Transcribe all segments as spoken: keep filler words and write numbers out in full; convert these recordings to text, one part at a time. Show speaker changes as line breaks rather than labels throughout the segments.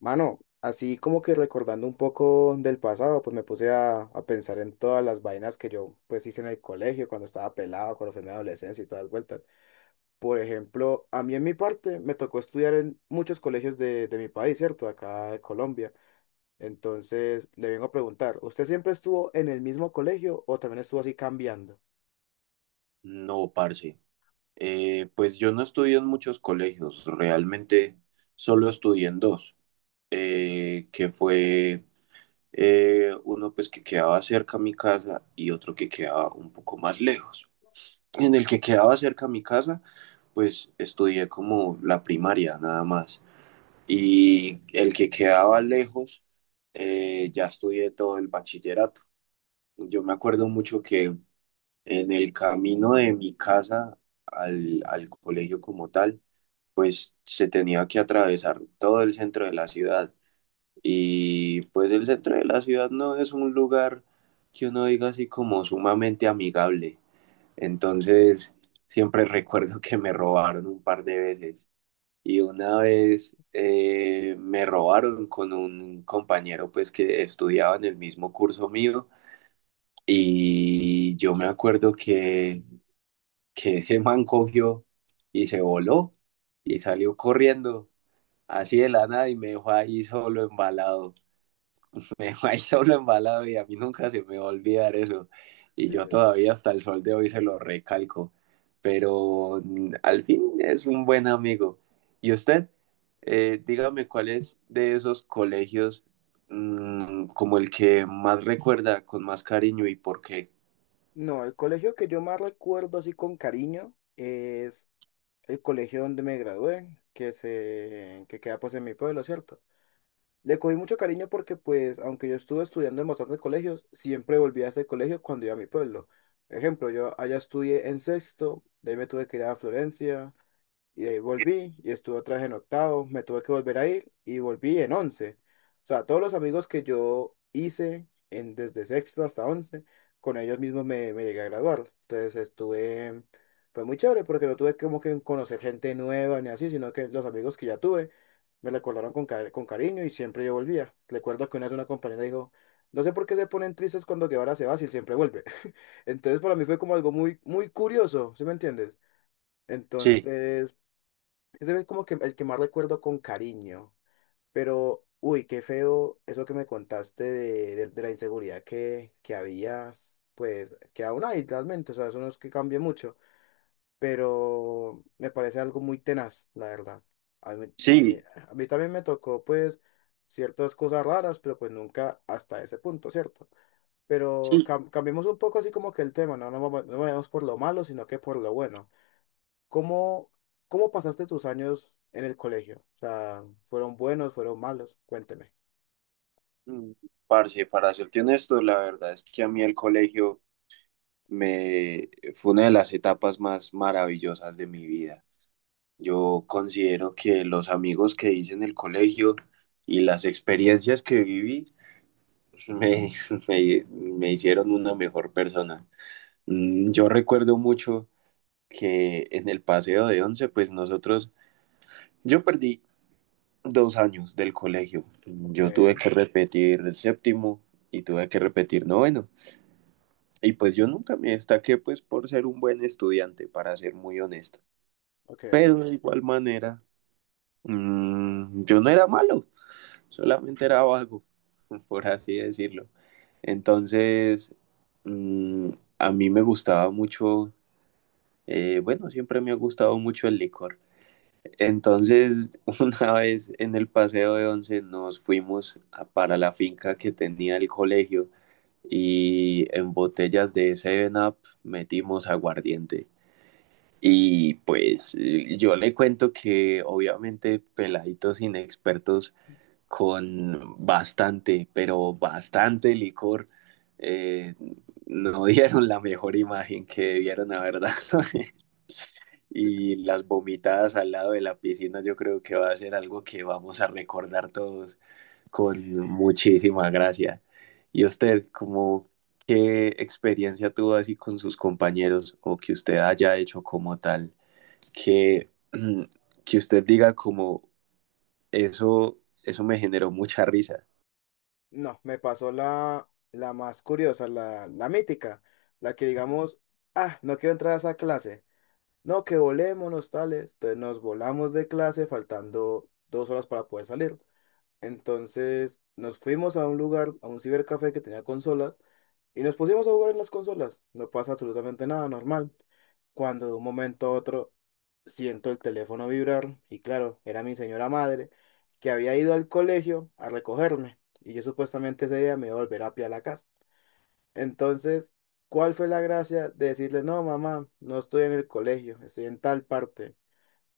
Mano, así como que recordando un poco del pasado, pues me puse a, a pensar en todas las vainas que yo pues hice en el colegio, cuando estaba pelado, cuando fue mi adolescencia y todas las vueltas. Por ejemplo, a mí en mi parte me tocó estudiar en muchos colegios de, de mi país, ¿cierto? Acá de Colombia. Entonces, le vengo a preguntar, ¿usted siempre estuvo en el mismo colegio o también estuvo así cambiando?
No, parce. Eh, pues yo no estudié en muchos colegios, realmente solo estudié en dos, eh, que fue eh, uno pues que quedaba cerca a mi casa y otro que quedaba un poco más lejos. En el que quedaba cerca a mi casa, pues estudié como la primaria nada más. Y el que quedaba lejos, eh, ya estudié todo el bachillerato. Yo me acuerdo mucho que en el camino de mi casa al, al colegio como tal, se tenía que atravesar todo el centro de la ciudad. Y pues el centro de la ciudad no es un lugar que uno diga así como sumamente amigable. Entonces, siempre recuerdo que me robaron un par de veces. Y una vez eh, me robaron con un compañero pues que estudiaba en el mismo curso mío. Y yo me acuerdo que que ese man cogió y se voló y salió corriendo así de la nada y me dejó ahí solo embalado. Me dejó ahí solo embalado y a mí nunca se me va a olvidar eso. Y yo
Claro.
todavía hasta el sol de hoy se lo recalco. Pero mm, al fin es un buen amigo. ¿Y usted? Eh, dígame cuál es de esos colegios mm, como el que más recuerda con más cariño y por qué.
No, el colegio que yo más recuerdo así con cariño es el colegio donde me gradué, que se, que queda pues en mi pueblo, ¿cierto? Le cogí mucho cariño porque pues, aunque yo estuve estudiando en bastantes colegios, siempre volví a ese colegio cuando iba a mi pueblo. Ejemplo, yo allá estudié en sexto, de ahí me tuve que ir a Florencia, y de ahí volví y estuve otra vez en octavo, me tuve que volver a ir y volví en once. O sea, todos los amigos que yo hice en, desde sexto hasta once, con ellos mismos me, me llegué a graduar. Entonces estuve, fue muy chévere porque no tuve como que conocer gente nueva ni así, sino que los amigos que ya tuve me recordaron con, cari- con cariño y siempre yo volvía. Recuerdo que una vez una compañera dijo, no sé por qué se ponen tristes cuando Guevara se va, si él siempre vuelve. Entonces para mí fue como algo muy, muy curioso, ¿sí me entiendes?
Sí,
Entonces... Ese es como que el que más recuerdo con cariño. Pero, uy, qué feo eso que me contaste de, de- de la inseguridad que, que habías, pues, que aún hay realmente, o sea, eso no es que cambie mucho, pero me parece algo muy tenaz, la verdad. A mí, me-
sí,
a mí también me tocó, pues, ciertas cosas raras, pero pues nunca hasta ese punto, ¿cierto? Pero
sí.
cam- cambiemos un poco así como que el tema, no, no, vamos- no vayamos por lo malo, sino que por lo bueno. ¿Cómo, ¿Cómo pasaste tus años en el colegio? O sea, ¿fueron buenos, fueron malos? Cuénteme.
Mm, parce, para serte honesto, la verdad es que a mí el colegio me fue una de las etapas más maravillosas de mi vida. Yo considero que los amigos que hice en el colegio y las experiencias que viví me, me- me hicieron una mejor persona. Mm, Yo recuerdo mucho que en el paseo de once, pues nosotros, yo perdí dos años del colegio.
Ok,
Yo tuve que repetir el séptimo y tuve que repetir noveno. Y pues yo nunca me destaqué pues por ser un buen estudiante, para ser muy honesto.
ok.
Pero de igual manera, mm, yo no era malo, solamente era vago, por así decirlo.
Entiendo.
Entonces, mm, a mí me gustaba mucho, eh, bueno, siempre me ha gustado mucho el licor. Entonces, una vez en el paseo de once nos fuimos a- para la finca que tenía el colegio y en botellas de Seven up metimos aguardiente. Y pues eh, yo le cuento que obviamente peladitos inexpertos con bastante, pero bastante licor, eh, no dieron la mejor imagen que debieron haber dado. Y las vomitadas al lado de la piscina, yo creo que va a ser algo que vamos a recordar todos con muchísima gracia. ¿Y usted, como qué experiencia tuvo así con sus compañeros o que usted haya hecho como tal, que, que usted diga como eso, eso me generó mucha risa?
No, me pasó la, la más curiosa, la, la mítica, la que digamos, ah, no quiero entrar a esa clase. No, que volémonos tales. Entonces nos volamos de clase faltando dos horas para poder salir. Entonces nos fuimos a un lugar, a un cibercafé que tenía consolas y nos pusimos a jugar en las consolas. No pasa absolutamente nada, normal. Cuando de un momento a otro siento el teléfono vibrar y claro, era mi señora madre que había ido al colegio a recogerme y yo supuestamente ese día me iba a volver a pie a la casa. Entonces, ¿cuál fue la gracia de decirle, no, mamá, no estoy en el colegio, estoy en tal parte?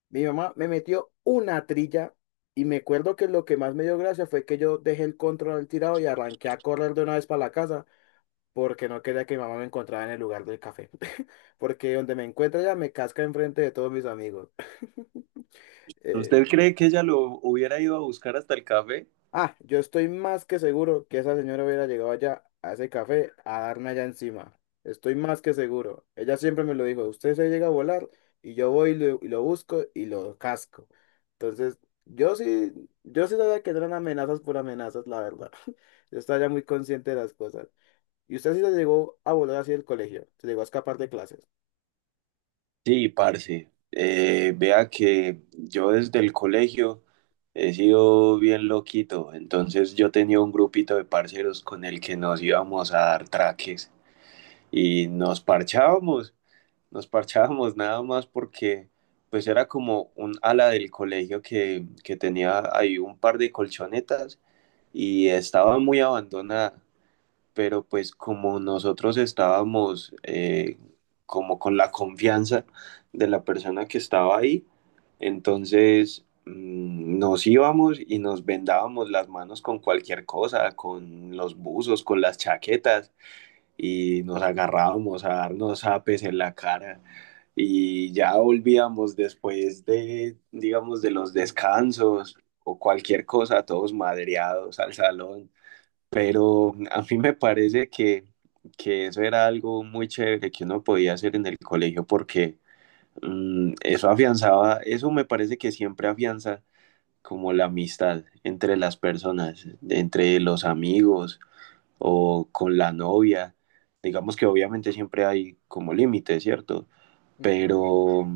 Mi mamá me metió una trilla y me acuerdo que lo que más me dio gracia fue que yo dejé el control al tirado y arranqué a correr de una vez para la casa porque no quería que mi mamá me encontrara en el lugar del café. Porque donde me encuentra ella me casca enfrente de todos mis amigos.
¿Usted
Eh,
cree que ella lo hubiera ido a buscar hasta el café?
Ah, yo estoy más que seguro que esa señora hubiera llegado allá a ese café a darme allá encima. Estoy más que seguro. Ella siempre me lo dijo, usted se llega a volar y yo voy y lo, y lo busco y lo casco. Entonces, yo sí, yo sí sabía que no eran amenazas por amenazas, la verdad. Yo estaba ya muy consciente de las cosas. ¿Y usted sí se llegó a volar así del colegio? ¿Se llegó a escapar de clases?
Sí, parce. Eh, vea que yo desde el colegio he sido bien loquito, entonces yo tenía un grupito de parceros con el que nos íbamos a dar traques y nos parchábamos, nos parchábamos nada más porque pues era como un ala del colegio que, que tenía ahí un par de colchonetas y estaba muy abandonada, pero pues como nosotros estábamos eh, como con la confianza de la persona que estaba ahí, entonces mm, nos íbamos y nos vendábamos las manos con cualquier cosa, con los buzos, con las chaquetas y nos agarrábamos a darnos apes en la cara. Y ya volvíamos después de, digamos, de los descansos o cualquier cosa, todos madreados al salón, pero a mí me parece que, que eso era algo muy chévere que uno podía hacer en el colegio porque mm, eso afianzaba, eso me parece que siempre afianza como la amistad entre las personas, entre los amigos o con la novia. Digamos que obviamente siempre hay como límites, ¿cierto?
Ujú.
Pero,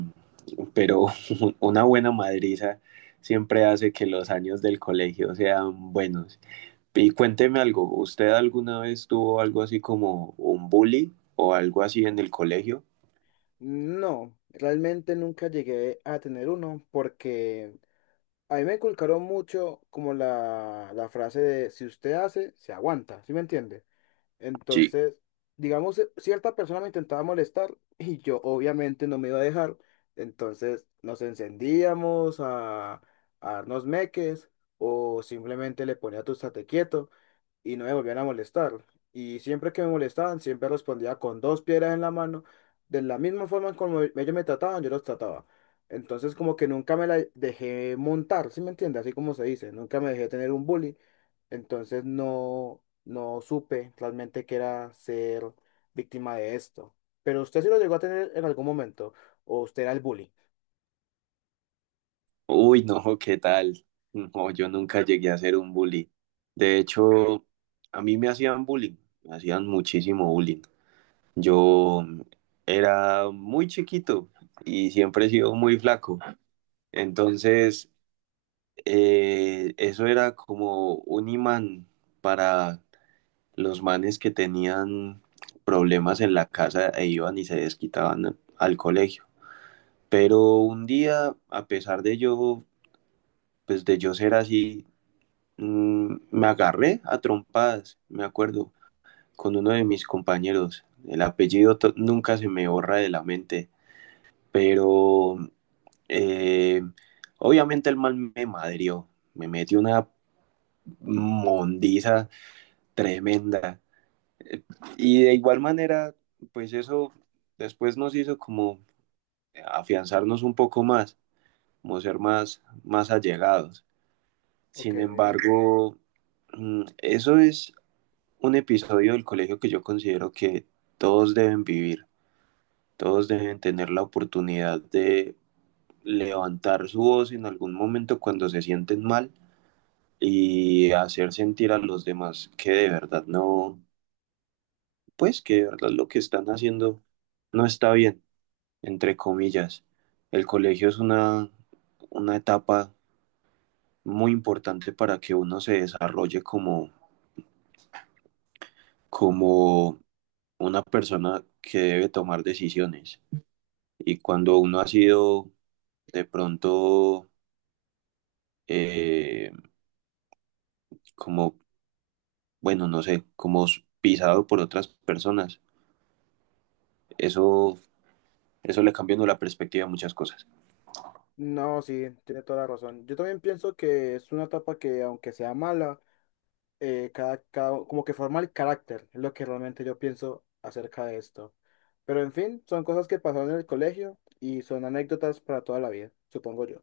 pero una buena madriza siempre hace que los años del colegio sean buenos. Y cuénteme algo, ¿usted alguna vez tuvo algo así como un bully o algo así en el colegio?
No, realmente nunca llegué a tener uno porque... A mí me inculcaron mucho como la, la frase de si usted hace, se aguanta, ¿sí me entiende?
Sí.
Entonces, digamos, eh, cierta persona me intentaba molestar y yo obviamente no me iba a dejar. Entonces nos encendíamos a, a darnos meques o simplemente le ponía tu estate quieto y no me volvían a molestar. Y siempre que me molestaban, siempre respondía con dos piedras en la mano, de la misma forma como ellos me trataban, yo los trataba. Entonces como que nunca me la dejé montar, ¿sí me entiendes? Así como se dice, nunca me dejé tener un bully. Entonces no, no supe realmente que era ser víctima de esto. Pero usted sí lo llegó a tener en algún momento, o usted era el bully.
Uy, no, ¿qué tal? No, yo nunca llegué a ser un bully. De hecho, a mí me hacían bullying, me hacían muchísimo bullying. Yo era muy chiquito y siempre he sido muy flaco. Entonces, eh, eso era como un imán para los manes que tenían problemas en la casa e iban y se desquitaban al colegio. Pero un día, a pesar de yo, pues de yo ser así, mm, me agarré a trompadas, me acuerdo, con uno de mis compañeros. El apellido to- nunca se me borra de la mente, pero eh, obviamente el mal me madrió, me metió una mondiza tremenda. Eh, Y de igual manera, pues eso después nos hizo como afianzarnos un poco más, como ser más, más allegados.
Ok,
Sin embargo, mm, eso es un episodio del colegio que yo considero que todos deben vivir, todos deben tener la oportunidad de levantar su voz en algún momento cuando se sienten mal y hacer sentir a los demás que de verdad no, pues que de verdad lo que están haciendo no está bien, entre comillas. El colegio es una, una etapa muy importante para que uno se desarrolle como, como una persona que debe tomar decisiones. Y cuando uno ha sido de pronto eh, como, bueno, no sé, como pisado por otras personas, eso, eso le cambia a uno la perspectiva a muchas cosas.
no, sí, tiene toda la razón. Yo también pienso que es una etapa que, aunque sea mala, eh, cada, cada- como que forma el carácter, es lo que realmente yo pienso acerca de esto. Pero en fin, son cosas que pasaron en el colegio y son anécdotas para toda la vida, supongo yo.